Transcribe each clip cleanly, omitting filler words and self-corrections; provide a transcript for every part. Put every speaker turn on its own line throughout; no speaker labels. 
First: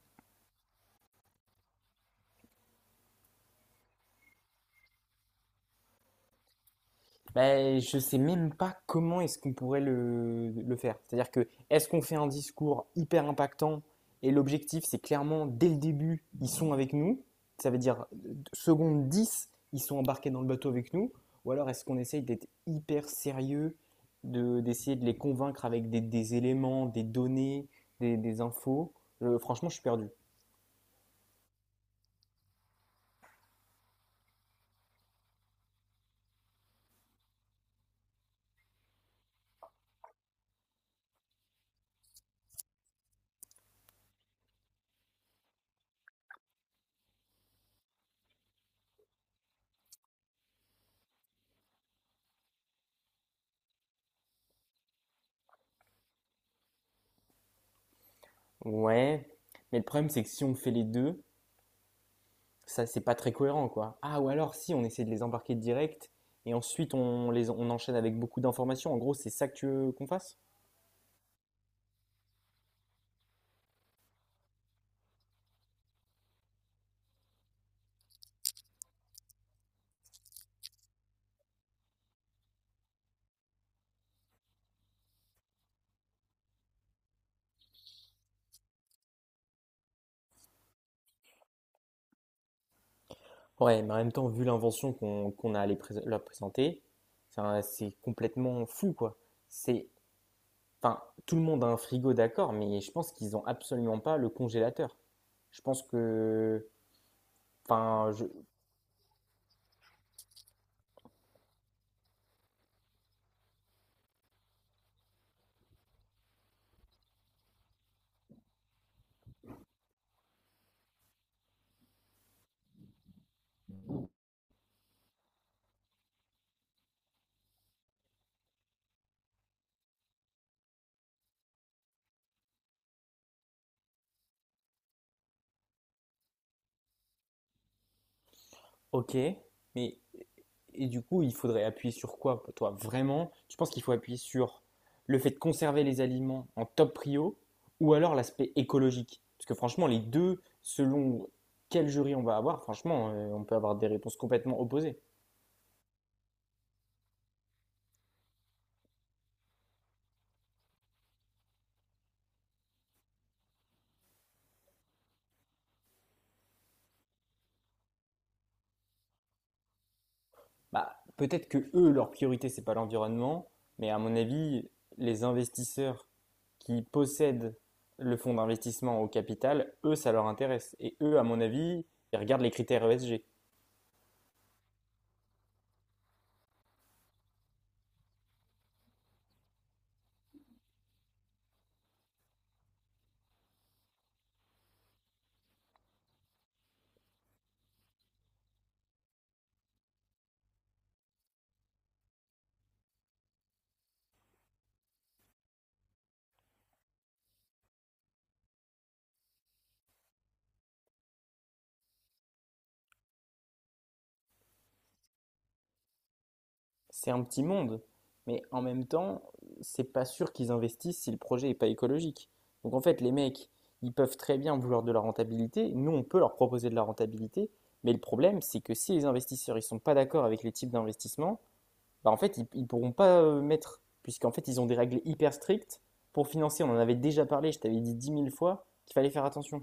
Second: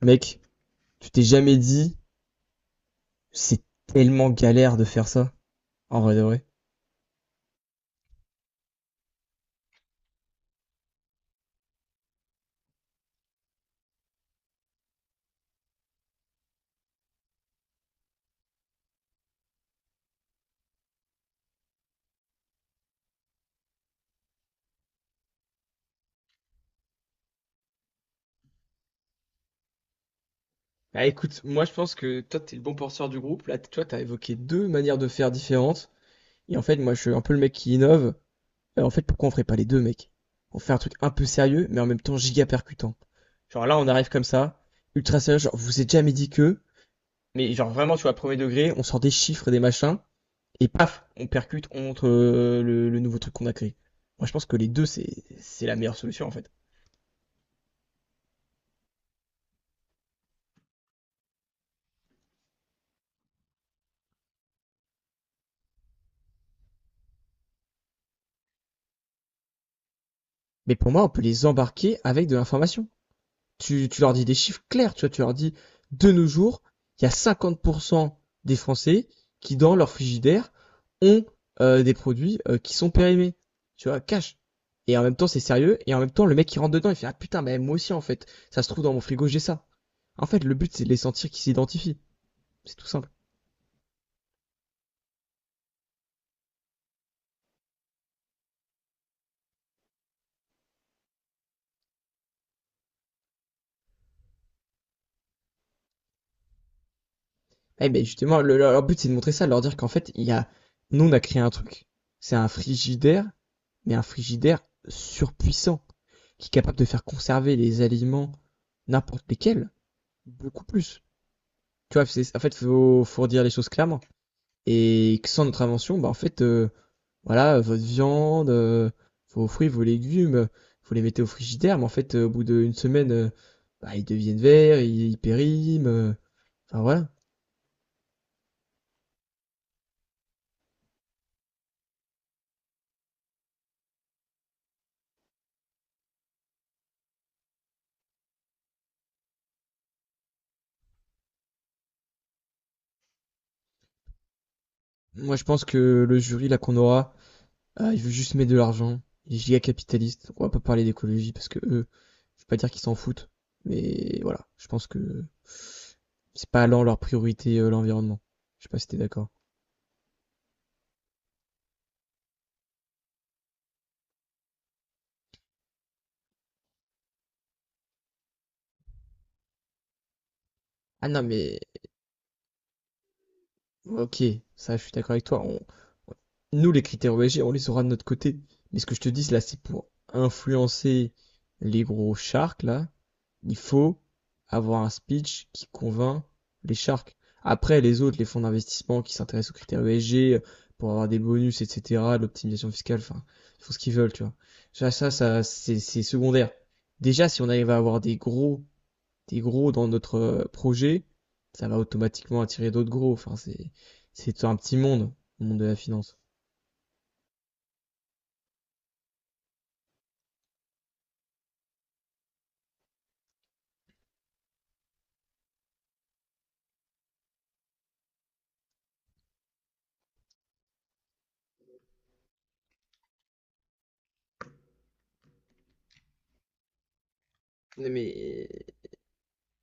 Mec, tu t'es jamais dit, c'est tellement galère de faire ça, en vrai de vrai.
Je sais même pas comment est-ce qu'on pourrait le faire. C'est-à-dire, que est-ce qu'on fait un discours hyper impactant et l'objectif c'est clairement dès le début ils sont avec nous, ça veut dire seconde 10 ils sont embarqués dans le bateau avec nous, ou alors est-ce qu'on essaye d'être hyper sérieux, d'essayer de les convaincre avec des éléments, des données, des infos. Franchement, je suis perdu.
Bah écoute, moi je pense que toi t'es le bon penseur du groupe. Là, toi t'as évoqué deux manières de faire différentes. Et en fait, moi je suis un peu le mec qui innove. En fait, pourquoi on ferait pas les deux, mec? On fait un truc un peu sérieux, mais en même temps giga percutant. Genre là, on arrive comme ça, ultra sérieux, genre vous êtes jamais dit que, mais genre vraiment, tu vois, premier degré, on sort des chiffres et des machins, et paf, on percute, on montre le nouveau truc qu'on a créé. Moi je pense que les deux, c'est la meilleure solution en fait.
Ouais, mais le problème c'est que si on fait les deux, ça c'est pas très cohérent, quoi. Ah, ou alors si on essaie de les embarquer direct et ensuite on enchaîne avec beaucoup d'informations. En gros, c'est ça que tu veux qu'on fasse?
Mais pour moi, on peut les embarquer avec de l'information. Tu leur dis des chiffres clairs, tu vois, tu leur dis, de nos jours, il y a 50% des Français qui, dans leur frigidaire, ont des produits qui sont périmés. Tu vois, cash. Et en même temps, c'est sérieux. Et en même temps, le mec qui rentre dedans, il fait, ah putain, mais moi aussi, en fait, ça se trouve dans mon frigo, j'ai ça. En fait, le but, c'est de les sentir qu'ils s'identifient. C'est tout simple.
Ouais, mais en même temps, vu l'invention qu'on a à leur présenter, c'est complètement fou, quoi. C'est enfin tout le monde a un frigo, d'accord, mais je pense qu'ils ont absolument pas le congélateur. Je pense que,
Eh ben
enfin, je...
justement, leur but, c'est de montrer ça, de leur dire qu'en fait, il y a. Nous, on a créé un truc. C'est un frigidaire, mais un frigidaire surpuissant, qui est capable de faire conserver les aliments, n'importe lesquels, beaucoup plus. Tu vois, c'est, en fait, faut dire les choses clairement. Et que sans notre invention, bah, en fait, voilà, votre viande, vos fruits, vos légumes, faut les mettre au frigidaire, mais en fait, au bout d'une semaine, bah, ils deviennent verts, ils périment, enfin voilà.
Ok, mais, et du coup, il faudrait appuyer sur quoi, toi, vraiment? Tu penses qu'il faut appuyer sur le fait de conserver les aliments en top prio, ou alors l'aspect écologique? Parce que franchement, les deux, selon quel jury on va avoir, franchement, on peut avoir des réponses complètement opposées.
Moi, je pense que le jury, là, qu'on aura, il veut juste mettre de l'argent. Il est giga capitaliste. On va pas parler d'écologie parce que eux, je vais pas dire qu'ils s'en foutent, mais voilà, je pense que c'est pas allant leur priorité l'environnement. Je sais pas si t'es d'accord.
Bah, peut-être que eux, leur priorité, c'est pas l'environnement, mais à mon avis, les investisseurs qui possèdent le fonds d'investissement au capital, eux, ça leur intéresse. Et
Ah
eux,
non,
à mon
mais
avis, ils regardent les critères ESG.
ok, ça je suis d'accord avec toi. Nous, les critères ESG, on les aura de notre côté. Mais ce que je te dis, là, c'est pour influencer les gros sharks, là. Il faut avoir un speech qui convainc les sharks. Après, les autres, les fonds d'investissement qui s'intéressent aux critères ESG pour avoir des bonus, etc., de l'optimisation fiscale, enfin, ils font ce qu'ils veulent, tu vois. C'est secondaire. Déjà, si on arrive à avoir des gros. T'es gros dans notre projet, ça va automatiquement attirer d'autres gros. Enfin, c'est un petit monde, le monde de la finance.
C'est un petit monde, mais en même temps, c'est pas sûr qu'ils investissent si le projet est pas écologique. Donc en fait, les mecs, ils peuvent très bien vouloir de la rentabilité. Nous, on peut leur proposer de la rentabilité, mais le problème, c'est que si les investisseurs ils sont pas d'accord avec les types d'investissement, bah en fait, ils pourront pas mettre, puisqu'en fait, ils ont des règles hyper strictes pour financer. On en avait déjà parlé, je t'avais dit 10 000 fois
Mais
qu'il fallait faire attention.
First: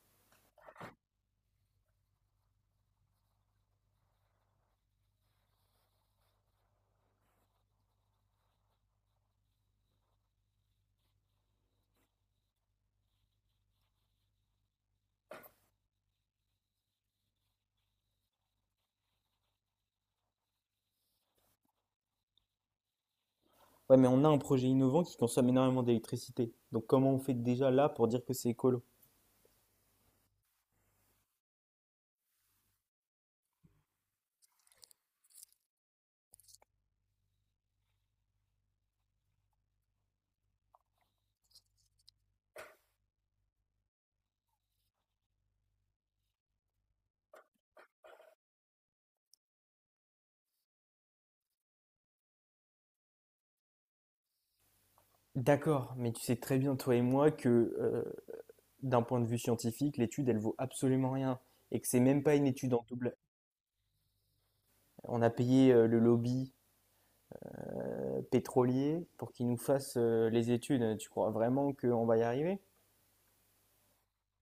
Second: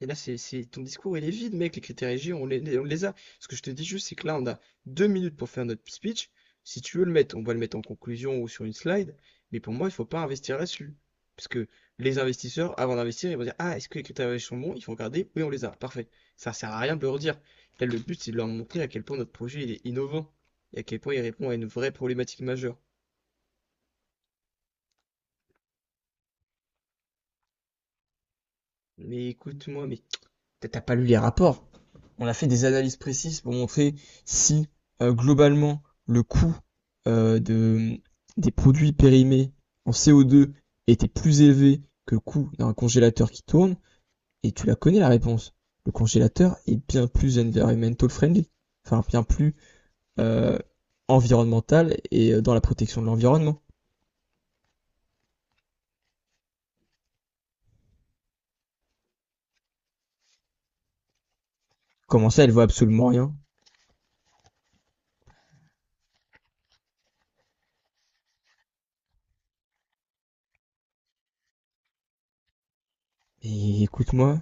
Et là, ton discours, il est vide, mec. Les critères EG, on les a. Ce que je te dis juste, c'est que là, on a 2 minutes pour faire notre speech. Si tu veux le mettre, on va le mettre en conclusion ou sur une slide. Mais pour moi, il faut pas investir là-dessus. Parce que les investisseurs, avant d'investir, ils vont dire, ah, est-ce que les critères ESG sont bons? Il faut regarder. Oui, on les a. Parfait. Ça sert à rien de le redire. Là, le but, c'est de leur montrer à quel point notre projet, il est innovant. Et à quel point il répond à une vraie problématique majeure.
Ouais, mais on a un projet innovant qui consomme énormément d'électricité. Donc comment on fait déjà là pour dire que c'est écolo?
Mais écoute-moi, mais t'as pas lu les rapports. On a fait des analyses précises pour montrer si globalement le coût euh, de, des produits périmés en CO2 était plus élevé que le coût d'un congélateur qui tourne. Et tu la connais la réponse. Le congélateur est bien plus environmental friendly, enfin bien plus euh, environnemental et dans la protection de l'environnement.
D'accord, mais tu sais très bien, toi et moi, que euh, d'un point de vue scientifique, l'étude, elle vaut absolument rien. Et que c'est même
Comment
pas
ça,
une
elle vaut
étude en
absolument
double.
rien?
On a payé le lobby pétrolier pour qu'il nous fasse les études. Tu crois vraiment qu'on va y arriver?
Et écoute-moi,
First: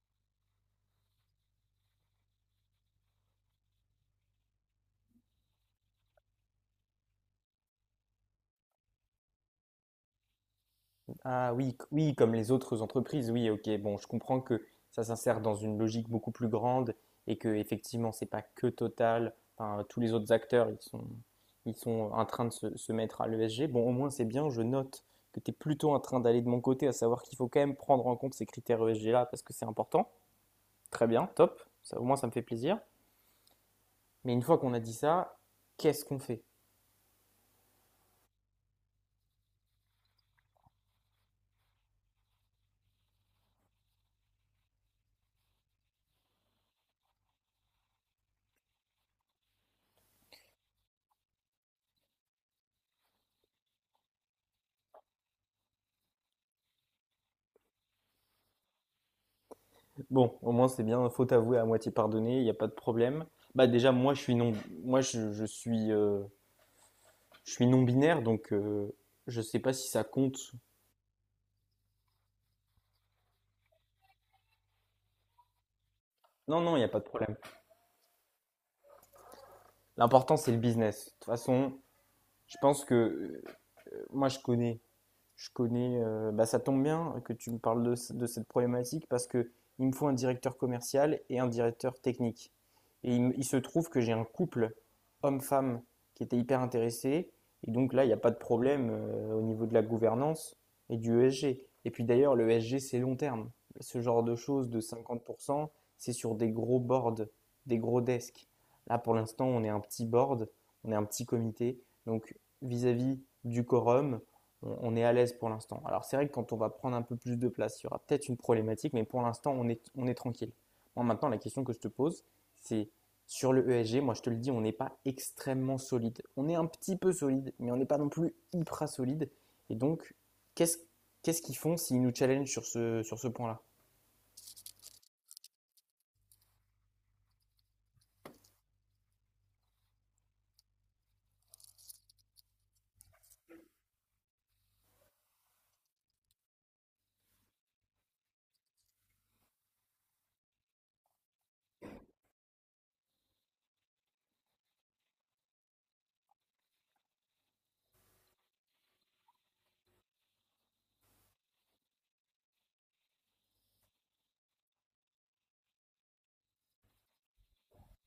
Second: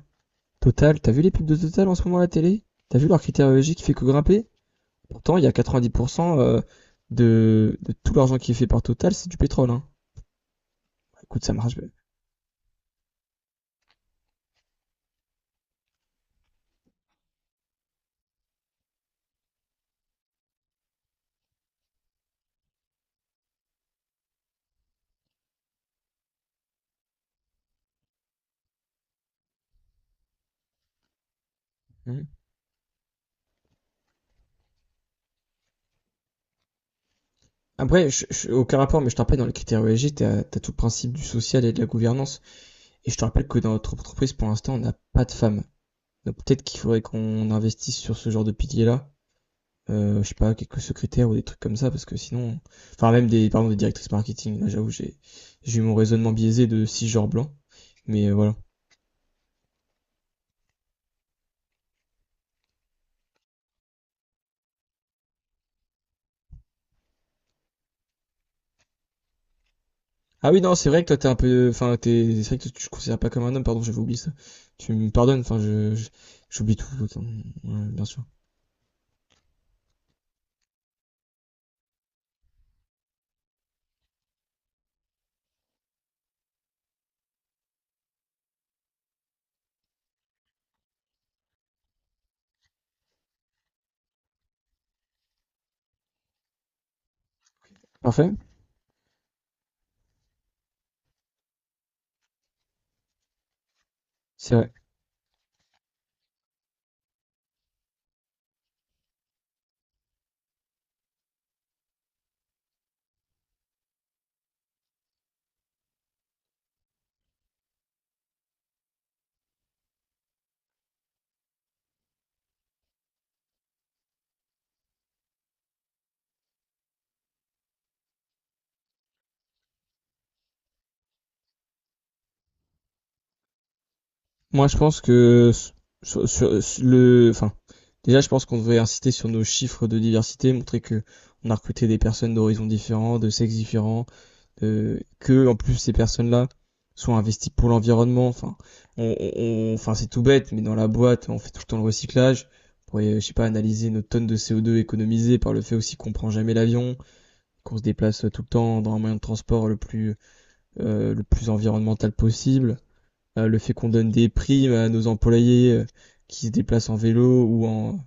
Total, t'as vu les pubs de Total en ce moment à la télé? T'as vu leur critériologie qui fait que grimper? Pourtant, il y a 90% de, tout l'argent qui est fait par Total, c'est du pétrole. Hein. Écoute, ça
Ah oui,
marche.
oui, comme les autres entreprises, oui, ok. Bon, je comprends que ça s'insère dans une logique beaucoup plus grande et que effectivement, c'est pas que Total. Enfin, tous les autres acteurs, ils sont en train de se mettre à l'ESG. Bon, au moins, c'est bien. Je note que tu es plutôt en train d'aller de mon côté, à savoir qu'il faut quand même prendre en compte ces critères ESG-là parce que c'est important. Très bien, top. Ça, au moins,
Mhm.
ça me fait plaisir. Mais une fois qu'on a dit ça, qu'est-ce qu'on fait?
Après, aucun rapport, mais je te rappelle, dans les critères ESG, t'as tout le principe du social et de la gouvernance. Et je te rappelle que dans notre entreprise, pour l'instant, on n'a pas de femmes. Donc peut-être qu'il faudrait qu'on investisse sur ce genre de pilier-là. Je sais pas, quelques secrétaires ou des trucs comme ça, parce que sinon... Enfin, même des, pardon, des directrices marketing. Là, j'avoue, j'ai eu mon raisonnement biaisé de cisgenre blanc. Mais voilà.
Bon, au moins c'est bien, faute avouée à moitié pardonnée, il n'y a pas de problème. Bah déjà moi je suis non moi je suis non binaire, donc je sais pas si ça compte.
Ah oui, non, c'est vrai que toi, t'es un peu. Enfin, t'es. C'est vrai que tu te considères pas comme un homme, pardon, j'avais oublié ça. Tu me pardonnes, enfin,
Non, non,
j'oublie
il n'y
tout,
a pas de
autant.
problème.
Ouais, bien sûr.
L'important c'est le business. De toute façon, je pense que, moi je connais Je connais, bah, ça tombe bien que tu me parles de cette problématique, parce que il me faut un directeur commercial et un directeur technique. Et il se trouve que j'ai un couple homme-femme qui était hyper intéressé. Et donc là, il n'y a pas
Parfait,
de problème au niveau de la gouvernance et du ESG. Et puis d'ailleurs, le ESG, c'est long terme. Ce genre de
c'est
choses
vrai.
de 50%, c'est sur des gros boards, des gros desks. Là, pour l'instant, on est un petit board, on est un petit comité. Donc, vis-à-vis du quorum, on est à l'aise pour l'instant. Alors, c'est vrai que quand on va prendre un peu plus de place, il y aura peut-être une problématique, mais pour l'instant, on est tranquille. Moi maintenant, la question que je te pose, c'est sur le ESG, moi je te le dis, on n'est pas extrêmement solide. On est un petit peu solide, mais on n'est pas non plus hyper solide. Et donc, qu'est-ce qu'est-ce qu'ils font s'ils nous challengent sur ce point-là?
Moi, je pense que. Sur le. Enfin, déjà, je pense qu'on devrait insister sur nos chiffres de diversité, montrer que on a recruté des personnes d'horizons différents, de sexes différents. Que en plus ces personnes-là sont investies pour l'environnement. Enfin, on, on- enfin c'est tout bête, mais dans la boîte, on fait tout le temps le recyclage. On pourrait, je sais pas, analyser nos tonnes de CO2 économisées par le fait aussi qu'on prend jamais l'avion, qu'on se déplace tout le temps dans un moyen de transport le plus environnemental possible. Le fait qu'on donne des primes à nos employés qui se déplacent en vélo ou en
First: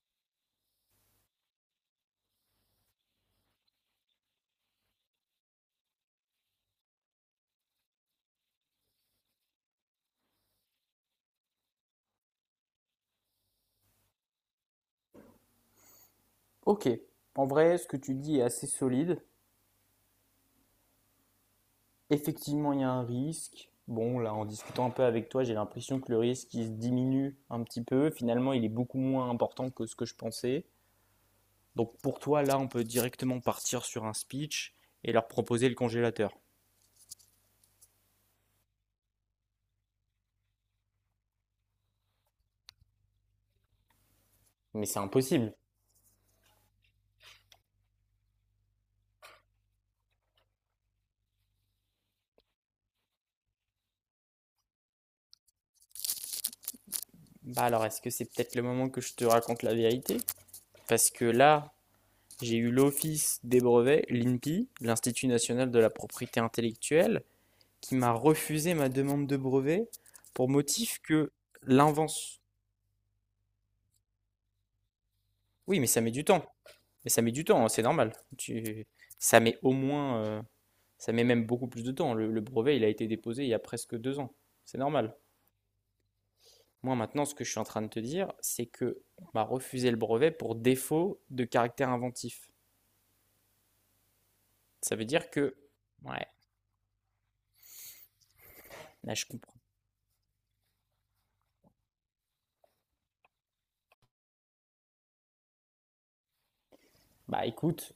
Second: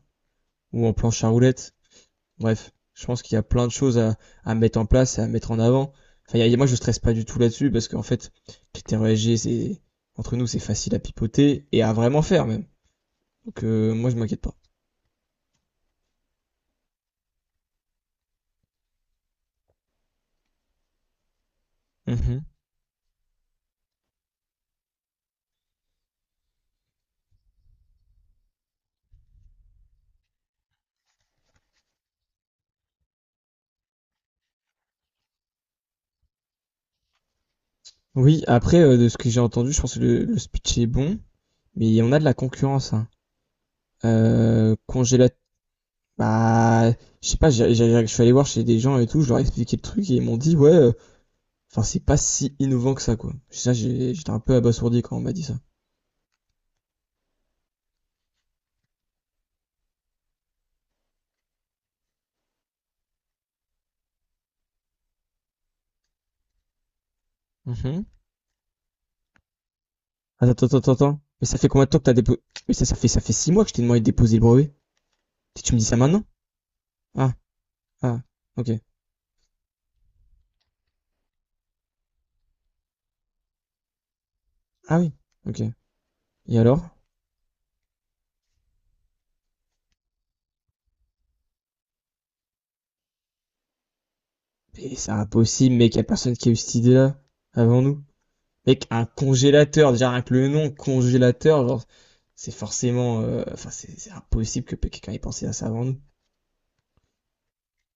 ou en planche à roulettes. Bref, je pense qu'il y a plein de choses à mettre en place et à mettre en avant. Enfin, moi, je stresse pas du tout là-dessus parce qu'en fait, critère ESG, c'est entre nous, c'est facile à pipoter et à vraiment faire même. Donc, moi, je m'inquiète pas.
Ok, en vrai, ce que tu dis est assez solide.
Mhm.
Effectivement, il y a un risque. Bon, là, en discutant un peu avec toi, j'ai l'impression que le risque, il se diminue un petit peu. Finalement, il est beaucoup moins important que ce que je pensais. Donc pour toi, là, on peut directement partir sur un speech et leur proposer le congélateur.
Oui, après, de ce que j'ai entendu, je pense que le speech est bon, mais on a de la concurrence. Hein.
Mais c'est
Congélateur.
impossible.
Bah, je sais pas, je suis allé voir chez des gens et tout, je leur ai expliqué le truc et ils m'ont dit, ouais, enfin, c'est pas si innovant que ça, quoi. Ça, j'étais un peu abasourdi quand on m'a dit ça.
Bah alors, est-ce que c'est peut-être le moment que je te raconte la vérité? Parce que là, j'ai eu l'Office des brevets, l'INPI, l'Institut national de la propriété intellectuelle, qui
Mhm.
m'a refusé ma demande de brevet pour
Attends, attends, attends,
motif
attends.
que
Mais ça fait combien de temps que t'as déposé?
l'invention...
Mais ça fait 6 mois que je t'ai demandé de déposer le brevet. Tu me
Oui,
dis
mais
ça
ça met
maintenant?
du temps. Mais ça
Ah,
met du temps, hein, c'est normal.
ah, ok.
Tu... Ça met au moins, ça met même beaucoup plus de temps. Le brevet, il a été déposé il y a presque 2 ans. C'est
Ah oui,
normal.
ok. Et alors?
Moi, maintenant, ce que je suis en train de te dire, c'est que on m'a refusé le brevet pour défaut de caractère inventif.
Mais
Ça veut
c'est
dire que,
impossible, mec, y a
ouais,
personne qui a eu cette idée-là avant nous. Mec, un
là, je comprends.
congélateur, déjà rien que le nom, congélateur, genre, c'est forcément, enfin, c'est impossible que quelqu'un ait pensé à ça avant nous.
Bah, écoute,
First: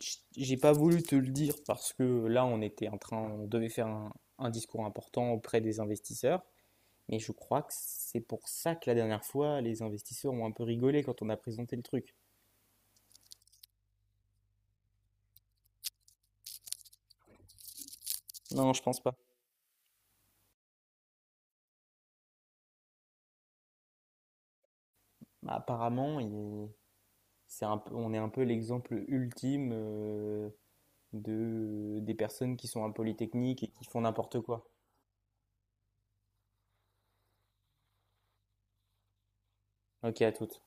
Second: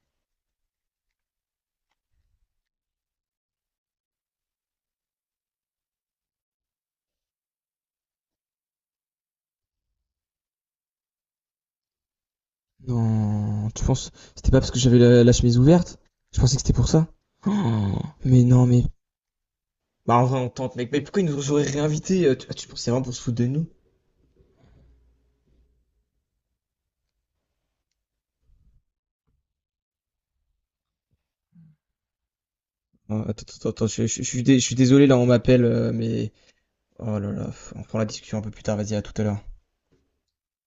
j'ai pas voulu te le dire parce que là, on était en train, on devait faire un discours important auprès des investisseurs. Mais je crois que c'est pour ça que la dernière fois, les investisseurs ont un peu rigolé quand on a présenté le truc.
Non, tu penses, c'était pas parce que j'avais la chemise ouverte? Je pensais que c'était pour ça. Oh, mais non,
Non,
mais,
je pense pas.
bah, en vrai, on tente, mec. Mais pourquoi ils nous auraient réinvités? Tu pensais vraiment pour se foutre de nous?
Bah, apparemment, on est un peu l'exemple ultime des personnes qui sont à
Ah, attends,
Polytechnique et
attends,
qui
attends,
font n'importe
je
quoi.
suis désolé, là, on m'appelle, mais... Oh là là, on prend la discussion un peu plus tard, vas-y, à tout à l'heure.
Ok, à toutes.